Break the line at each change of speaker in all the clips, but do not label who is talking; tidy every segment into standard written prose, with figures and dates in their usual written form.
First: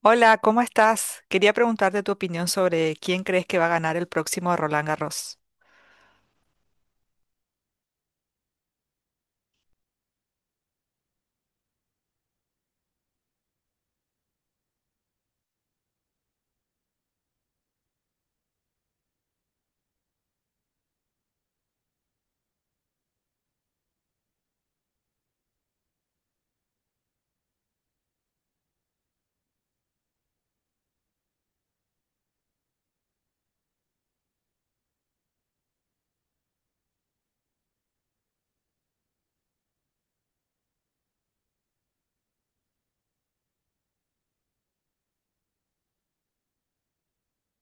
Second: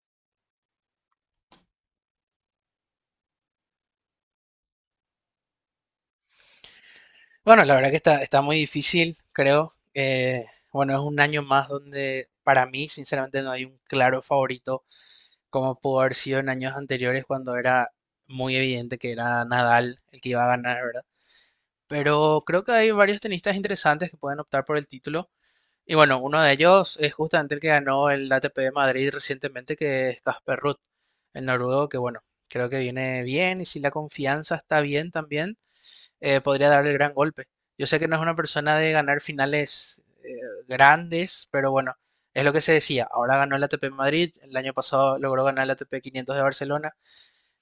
Hola, ¿cómo estás? Quería preguntarte tu opinión sobre quién crees que va a ganar el próximo Roland Garros.
Bueno, la verdad que está muy difícil, creo. Bueno, es un año más donde para mí, sinceramente, no hay un claro favorito, como pudo haber sido en años anteriores cuando era muy evidente que era Nadal el que iba a ganar, ¿verdad? Pero creo que hay varios tenistas interesantes que pueden optar por el título. Y bueno, uno de ellos es justamente el que ganó el ATP de Madrid recientemente, que es Casper Ruud, el noruego, que bueno, creo que viene bien y si la confianza está bien también podría darle el gran golpe. Yo sé que no es una persona de ganar finales grandes, pero bueno, es lo que se decía. Ahora ganó el ATP Madrid, el año pasado logró ganar el ATP 500 de Barcelona.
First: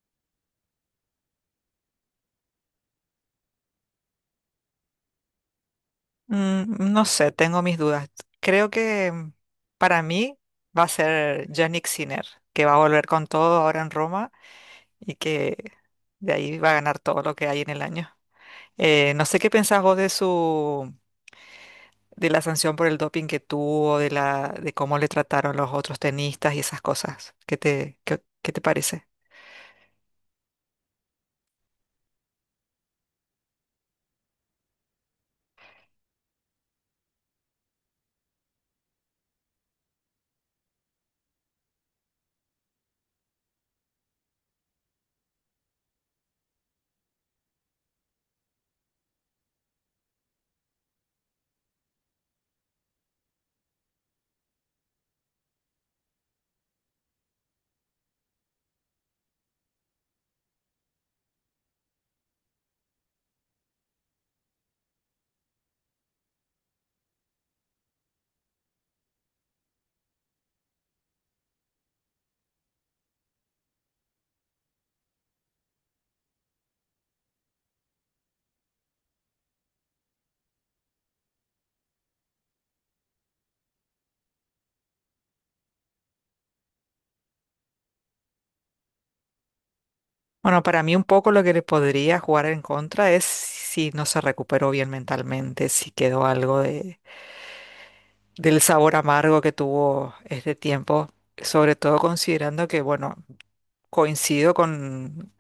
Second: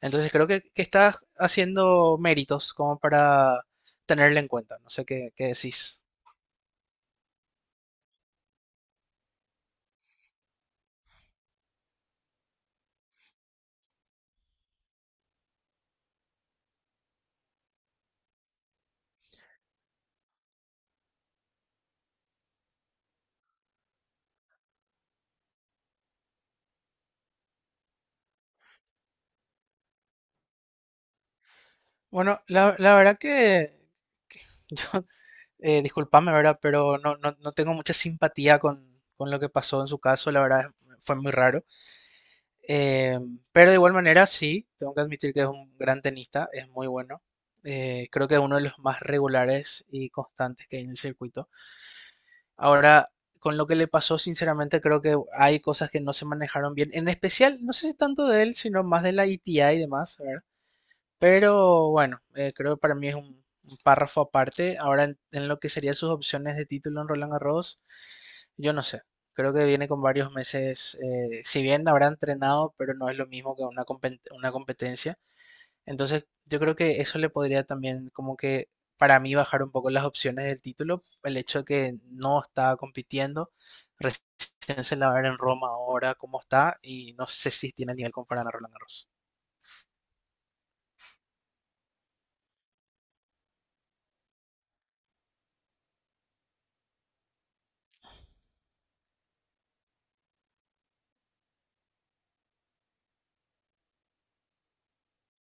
Entonces creo que está haciendo méritos como para tenerle en cuenta. No sé qué decís.
No sé, tengo mis dudas. Creo que para mí va a ser Jannik Sinner, que va a volver con todo ahora en Roma y que de ahí va a ganar todo lo que hay en el año. No sé qué pensás vos de su de la sanción por el doping que tuvo, de la de cómo le trataron los otros tenistas y esas cosas. ¿Qué te qué te parece?
Bueno, la verdad que yo, disculpame, ¿verdad? Pero no tengo mucha simpatía con lo que pasó en su caso. La verdad fue muy raro. Eh, pero de igual manera, sí, tengo que admitir que es un gran tenista, es muy bueno. Creo que es uno de los más regulares y constantes que hay en el circuito. Ahora, con lo que le pasó, sinceramente, creo que hay cosas que no se manejaron bien. En especial, no sé si tanto de él, sino más de la ITA y demás, ¿verdad? Pero bueno, creo que para mí es un párrafo aparte. Ahora, en lo que serían sus opciones de título en Roland Garros, yo no sé, creo que viene con varios meses, si bien habrá entrenado, pero no es lo mismo que una competencia. Entonces, yo creo que eso le podría también como que para mí bajar un poco las opciones del título, el hecho de que no está compitiendo, recién se la va a ver en Roma ahora cómo está y no sé si tiene nivel como para ganar Roland Garros.
Bueno, para mí un poco lo que le podría jugar en contra es si no se recuperó bien mentalmente, si quedó algo de, del sabor amargo que tuvo este tiempo, sobre todo considerando que, bueno, coincido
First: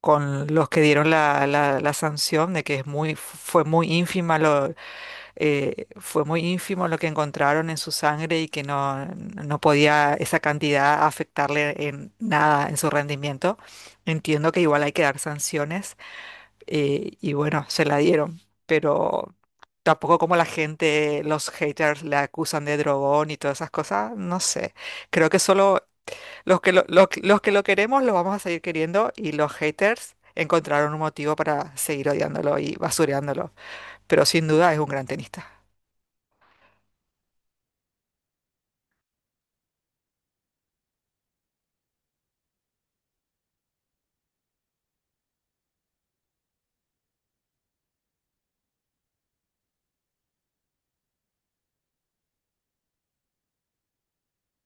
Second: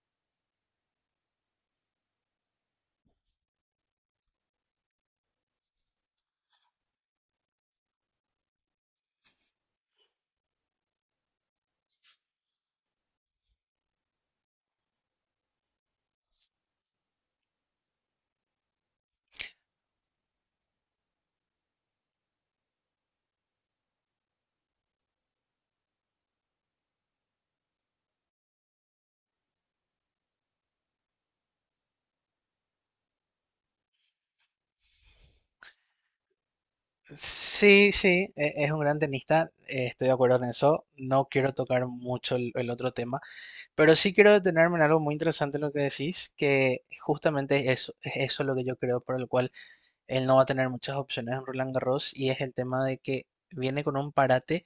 con los que dieron la sanción de que es fue muy ínfima. Fue muy ínfimo lo que encontraron en su sangre y que no podía esa cantidad afectarle en nada en su rendimiento. Entiendo que igual hay que dar sanciones y bueno, se la dieron, pero tampoco como la gente, los haters le acusan de drogón y todas esas cosas, no sé. Creo que solo los que los que lo queremos lo vamos a seguir queriendo y los haters encontraron un motivo para seguir odiándolo y basureándolo, pero sin duda es un gran tenista.
Sí, sí, es un gran tenista, estoy de acuerdo en eso. No quiero tocar mucho el otro tema, pero sí quiero detenerme en algo muy interesante en lo que decís, que justamente eso, es eso lo que yo creo por el cual él no va a tener muchas opciones en Roland Garros y es el tema de que viene con un parate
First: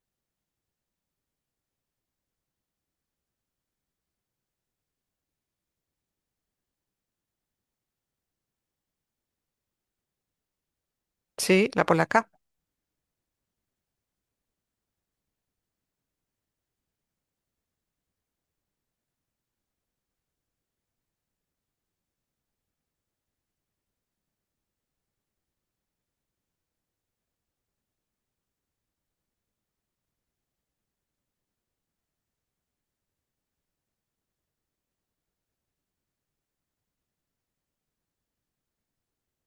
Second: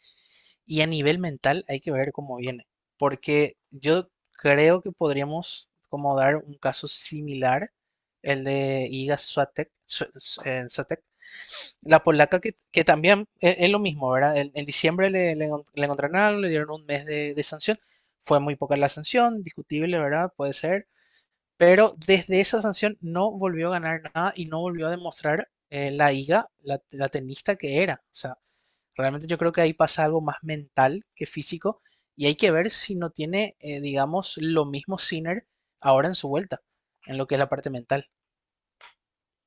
y a nivel mental hay que ver cómo viene, porque yo creo que podríamos como dar un caso similar, el de Iga Swiatek, Swiatek,
Sí, la
la
polaca,
polaca que también es lo mismo, ¿verdad? En diciembre le encontraron algo, le dieron un mes de sanción. Fue muy poca la sanción, discutible, ¿verdad? Puede ser. Pero desde esa sanción no volvió a ganar nada y no volvió a demostrar la Iga, la tenista que era. O sea, realmente yo creo que ahí pasa algo más mental que físico y hay que ver si no tiene, digamos, lo mismo Sinner ahora en su vuelta, en lo que es la parte mental.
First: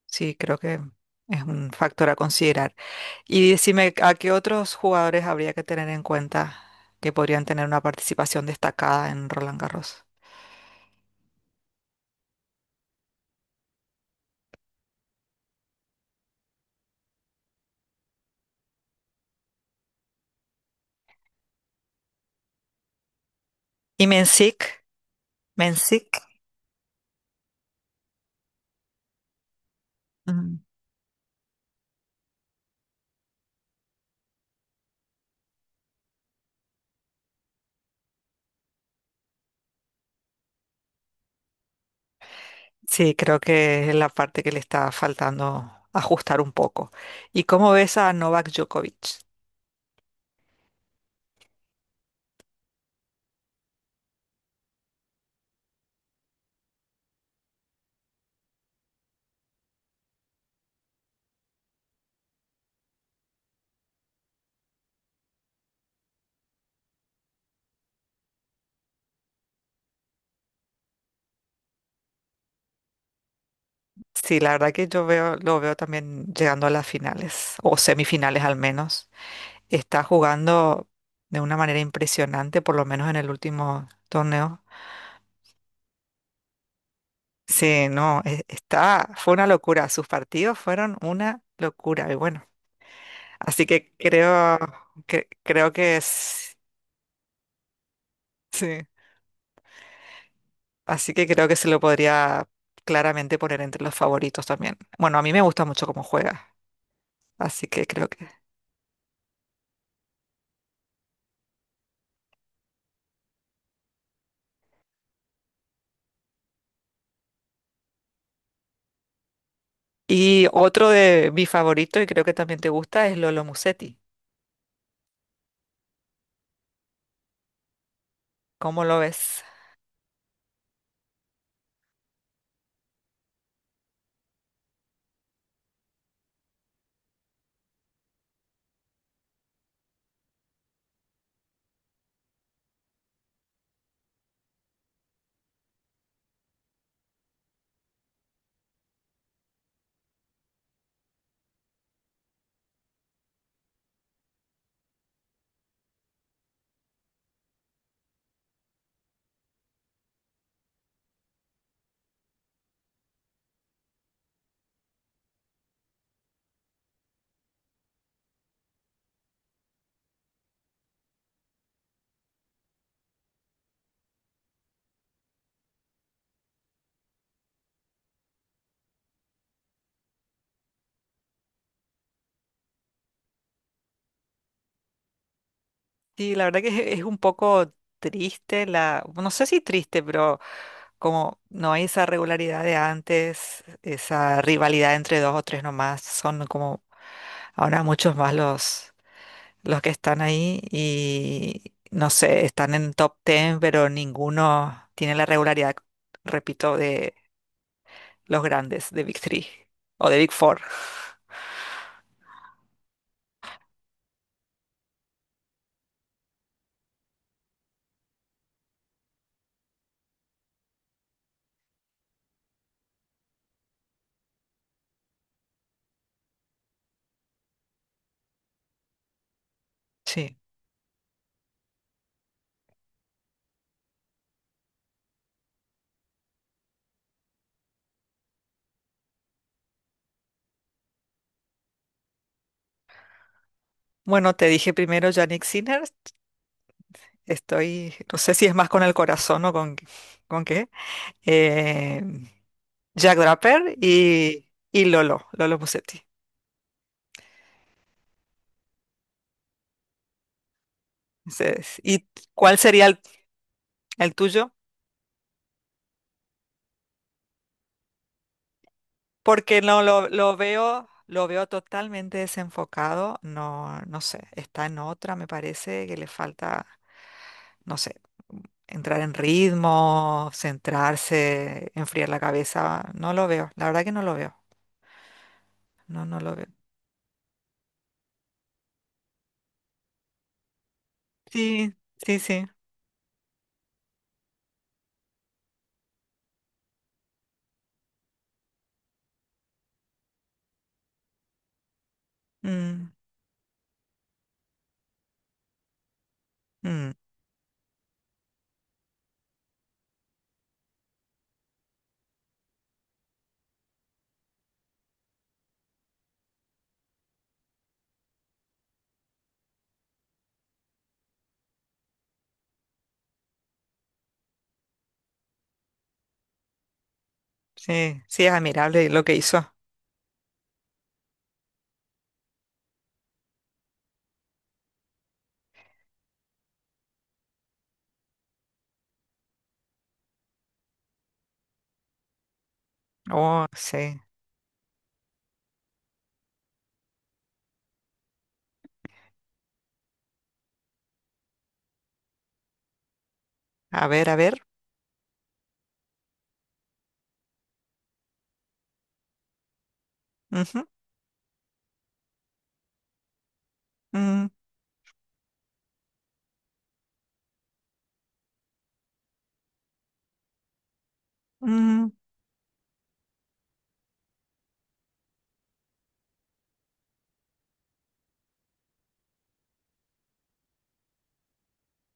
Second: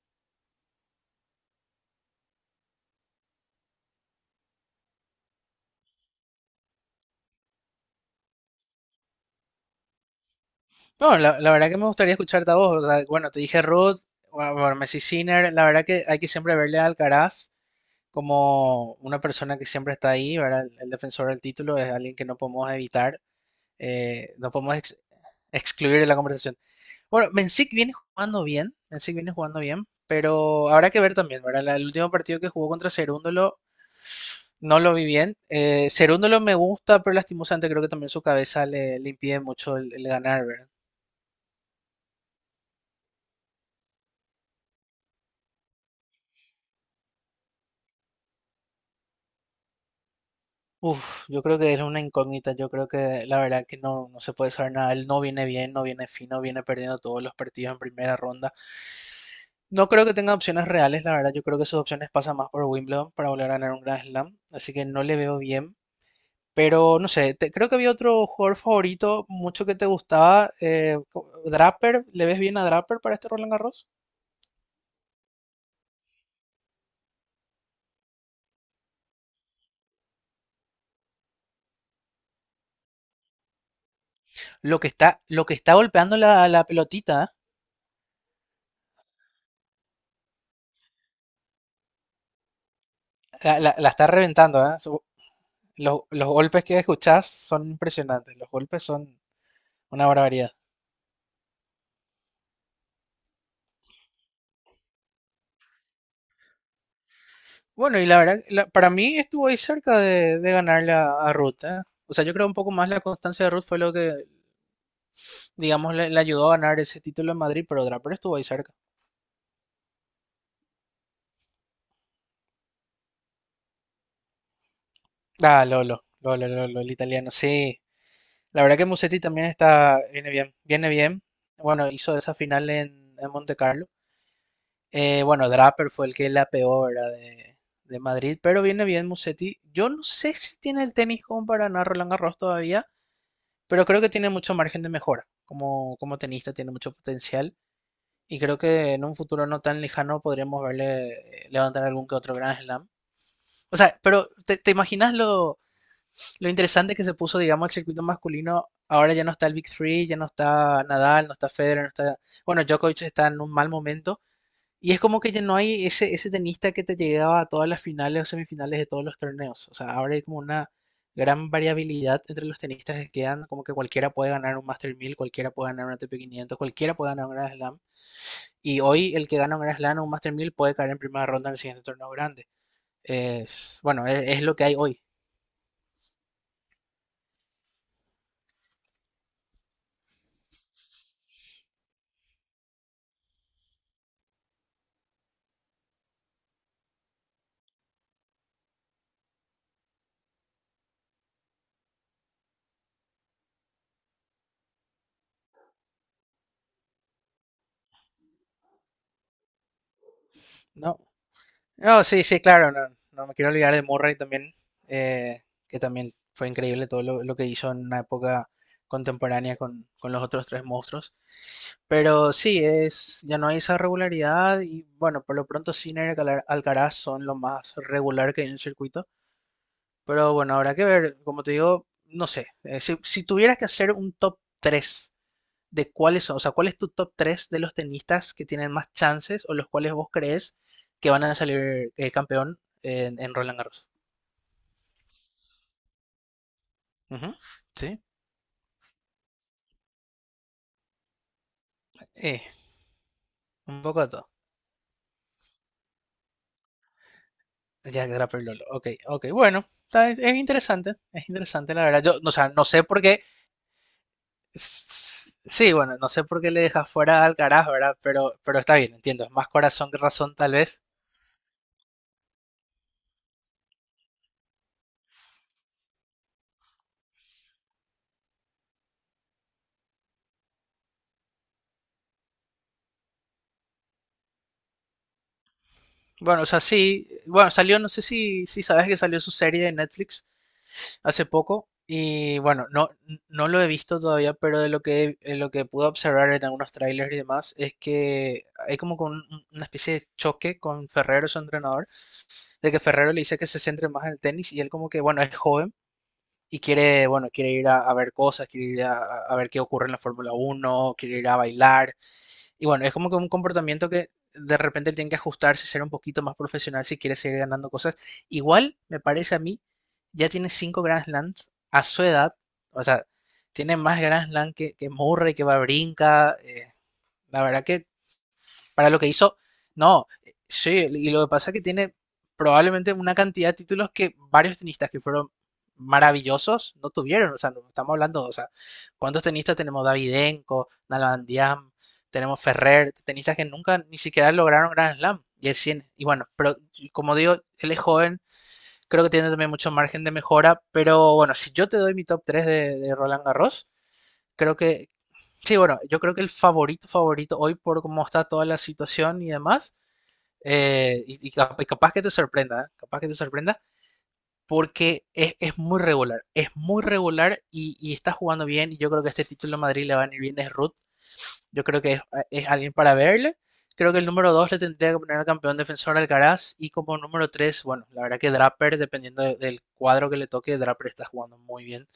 sí, creo que es un factor a considerar. Y decime, ¿a qué otros jugadores habría que tener en cuenta que podrían tener una participación destacada en Roland Garros?
No, la verdad que me gustaría escucharte a vos. O sea, bueno, te dije Ruth, bueno, bueno, Messi Sinner. La verdad que hay que siempre verle a Alcaraz como una persona que siempre está ahí, ¿verdad? El defensor del título es alguien que no podemos evitar,
Y
no podemos
Mencic,
excluir
Mencic,
de la conversación. Bueno, Mencic viene jugando bien, Mencic viene jugando bien,
mm,
pero habrá que ver también, ¿verdad? El último partido que jugó contra Cerúndolo no lo vi bien. Cerúndolo me gusta, pero lastimosamente creo que también su cabeza le impide mucho el ganar, ¿verdad?
sí, creo que es la parte que le está faltando ajustar un poco. ¿Y cómo ves a Novak Djokovic?
Uf, yo creo que es una incógnita, yo creo que la verdad que no se puede saber nada, él no viene bien, no viene fino, viene perdiendo todos los partidos en primera ronda. No creo que tenga opciones reales, la verdad, yo creo que sus opciones pasan más por Wimbledon para volver a ganar un Grand Slam, así que no le veo bien. Pero no sé, creo que había otro jugador favorito, mucho que te gustaba, Draper, ¿le ves bien a Draper para este Roland Garros?
Sí, la verdad que yo veo, lo veo también llegando a las finales, o semifinales al menos. Está jugando de una manera impresionante, por lo menos en el último torneo.
Lo que está golpeando la pelotita, ¿eh?
Sí, no, está, fue una locura. Sus partidos fueron una locura. Y bueno,
La,
así
la- la
que
está
creo
reventando, ¿eh?
que creo que
Los
es,
golpes que escuchás son impresionantes, los
sí.
golpes son una barbaridad.
Así que creo que se lo podría claramente poner entre los favoritos también. Bueno, a mí me gusta mucho cómo juega, así que
Bueno, y
creo
la
que...
verdad, para mí estuvo ahí cerca de ganarle a Ruth, ¿eh? O sea, yo creo un poco más la constancia de Ruth fue lo que, digamos, le ayudó a ganar ese título en Madrid, pero estuvo ahí cerca.
Y otro de mi favorito, y creo que también te gusta, es Lolo Musetti.
Ah, Lolo, Lolo, Lolo, el italiano, sí. La verdad
¿Cómo
que
lo
Musetti
ves?
también viene bien, viene bien. Bueno, hizo esa final en Monte Carlo. Bueno, Draper fue el que la peor de Madrid, pero viene bien Musetti. Yo no sé si tiene el tenis como para ganar Roland Garros todavía, pero creo que tiene mucho margen de mejora. Como tenista tiene mucho potencial y creo que en un futuro no tan lejano podríamos verle levantar algún que otro Grand Slam. O sea, pero ¿te imaginas lo interesante que se puso, digamos, el circuito masculino? Ahora ya no está el Big Three, ya no está Nadal, no está Federer, no está... Bueno, Djokovic está en un mal momento y es como que ya no hay ese tenista que te llegaba a todas las finales o semifinales de todos los torneos. O sea, ahora hay como una gran variabilidad entre los tenistas que quedan, como que cualquiera puede ganar un Master mil, cualquiera puede ganar un ATP 500, cualquiera puede ganar un Grand Slam. Y hoy el que gana un Grand Slam o un Master 1000 puede caer en primera ronda en el siguiente torneo grande. Es lo que hay hoy,
Sí, la verdad que es un poco triste, la... no sé si triste, pero como no hay esa regularidad de antes, esa rivalidad entre dos o tres nomás, son como ahora muchos más los que están ahí y no sé, están en top 10, pero ninguno tiene la regularidad, repito, de los grandes, de Big Three o de Big Four.
¿no? No, sí, sí, claro, no me quiero olvidar de Murray también, eh, que también fue increíble todo lo que hizo en una época contemporánea con los otros tres monstruos. Pero sí, ya no hay esa regularidad y bueno, por lo pronto Sinner y Alcaraz son lo más regular que hay en el circuito. Pero
Sí.
bueno, habrá que ver, como te digo, no sé, si tuvieras que hacer un top 3 de cuáles son, o sea, cuál es tu top 3 de los tenistas que tienen más chances o los cuales vos crees que van a salir campeón Roland Garros.
Bueno, te dije primero Yannick Sinner.
Uh -huh.
Estoy,
Sí,
no sé si es más con el corazón con qué. Eh,
eh,
Jack Draper
un poco de todo.
y Lolo Musetti.
Jack Draper, Lolo. Ok, ok, bueno, es
Ese
interesante
es.
la verdad.
¿Y
O sea,
cuál
no sé
sería
por qué,
el tuyo?
sí, bueno, no sé por qué le dejas fuera al Alcaraz, ¿verdad? Pero está bien, entiendo, es más
Porque no
corazón que
lo
razón tal vez.
veo, lo veo totalmente desenfocado. No sé, está en otra, me parece que le falta, no sé, entrar en ritmo, centrarse, enfriar la cabeza. No lo veo, la verdad que no lo veo. No, no lo
Bueno, o
veo.
sea, sí, bueno, salió, no sé si sabes que salió su serie de Netflix hace poco
Sí, sí,
y
sí.
bueno, no lo he visto todavía, pero de lo de lo que pude observar en algunos trailers y demás es que hay como con una especie de choque con Ferrero, su entrenador, de que
Mm,
Ferrero le dice que se centre más en el tenis y él como que, bueno, es joven y
mm,
quiere, bueno, quiere ir a ver cosas, quiere ir a ver qué ocurre en la Fórmula Uno, quiere ir a bailar y bueno, es como que un comportamiento que de repente él tiene que ajustarse, ser un poquito más profesional si quiere seguir ganando cosas. Igual, me parece a mí, ya tiene cinco Grand Slams a su edad. O sea, tiene más Grand Slam que Murray, que va brinca. La verdad que
sí, sí, es admirable
para lo
lo
que
que
hizo,
hizo.
no, sí, y lo que pasa es que tiene probablemente una cantidad de títulos que varios tenistas que fueron maravillosos no tuvieron, o sea, no estamos hablando, o sea, ¿cuántos tenistas tenemos? Davidenko, Nalbandiam, tenemos Ferrer, tenistas
Oh,
que nunca ni
sí.
siquiera lograron Grand Slam. Y el 100. Y bueno, pero como digo, él es joven, creo que tiene también mucho margen de mejora, pero bueno, si yo te doy mi top 3 de Roland Garros,
A ver, a ver.
creo que, sí, bueno, yo creo que el favorito, favorito hoy por cómo está toda la situación y demás,
Ujú,
y capaz que te sorprenda, ¿eh? Capaz que te sorprenda,
mm,
porque es muy regular, es muy regular y está jugando bien, y yo creo que este título a Madrid le va a venir bien, es Ruth, yo creo
mm,
que es alguien para verle, creo que el número 2 le tendría que poner al campeón defensor Alcaraz, y como número 3, bueno, la verdad que Draper, dependiendo del cuadro que le toque, Draper está jugando muy bien,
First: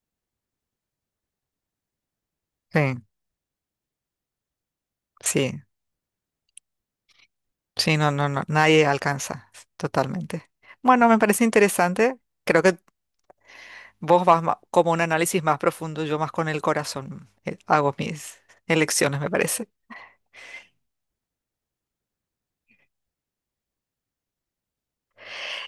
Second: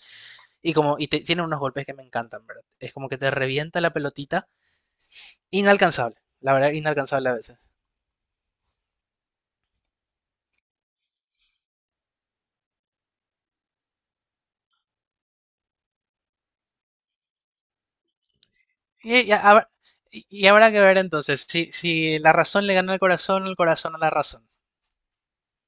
tiene unos golpes que me encantan, ¿verdad? Es
sí,
como que te revienta la pelotita.
sí.
Inalcanzable, la verdad, inalcanzable a veces.
Sí, no, no, no, nadie alcanza, totalmente. Bueno, me parece interesante. Creo que vos como un análisis más profundo, yo más con el corazón hago mis
Y,
elecciones, me
y
parece.
hab- Habrá que ver entonces si la razón le gana al corazón o el corazón a la razón.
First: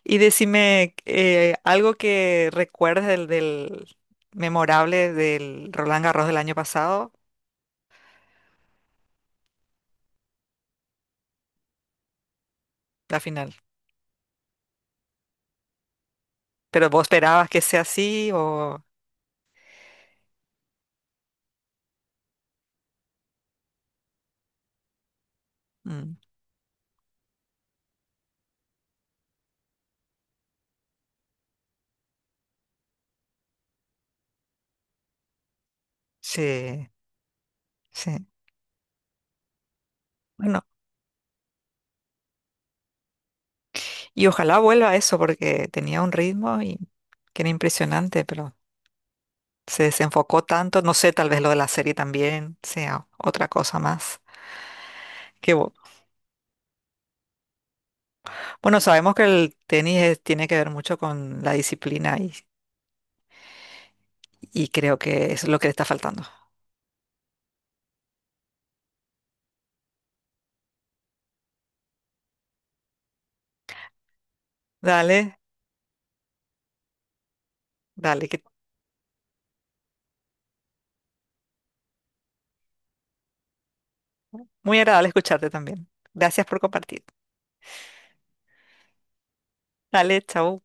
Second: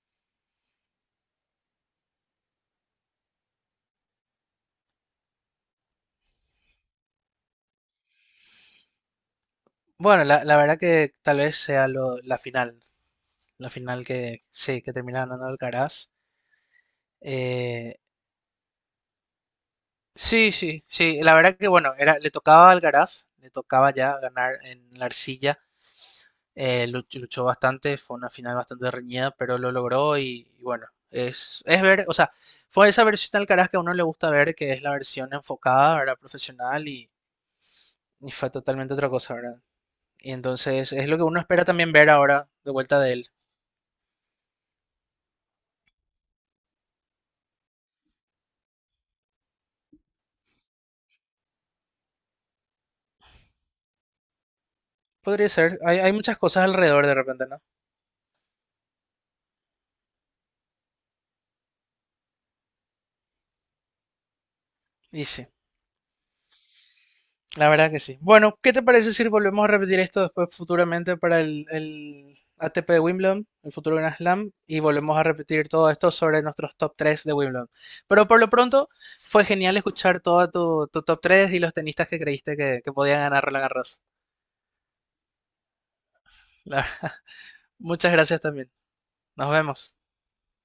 Y decime algo que recuerdes del memorable del Roland Garros del año pasado,
Bueno, la verdad que tal vez sea
la final.
la final que sí, que termina ganando Alcaraz.
Pero vos esperabas que sea
Eh,
así o...
sí, sí, sí, la verdad que bueno, le tocaba a Alcaraz, le tocaba ya ganar en la arcilla.
Mm,
Luchó bastante, fue una final bastante reñida, pero lo logró y bueno, o sea, fue esa versión del Alcaraz que a uno le gusta ver, que es la versión enfocada, ¿verdad? Profesional
sí,
y,
sí.
y fue totalmente otra cosa, ¿verdad? Y
Bueno,
entonces es lo que uno espera también ver ahora de vuelta de él.
y ojalá vuelva a eso porque tenía un ritmo y que era impresionante, pero... Se desenfocó tanto, no sé, tal vez lo de la serie también sea otra cosa más.
Podría
Que, bu-
ser, hay muchas cosas alrededor de repente, ¿no?
bueno, sabemos que el tenis tiene que ver mucho con la disciplina y creo
Y
que eso
sí.
es lo que le está faltando.
La verdad que sí. Bueno, ¿qué te parece si volvemos a repetir esto después futuramente para el ATP de Wimbledon, el futuro Grand Slam, y volvemos a
Dale,
repetir todo esto sobre nuestros top 3 de Wimbledon?
dale,
Pero por
que
lo pronto fue genial escuchar todo tu top 3 y los tenistas que creíste que podían ganar Roland Garros.
muy agradable escucharte también. Gracias por
La
compartir.
verdad, muchas gracias también. Nos vemos.
Dale, chao.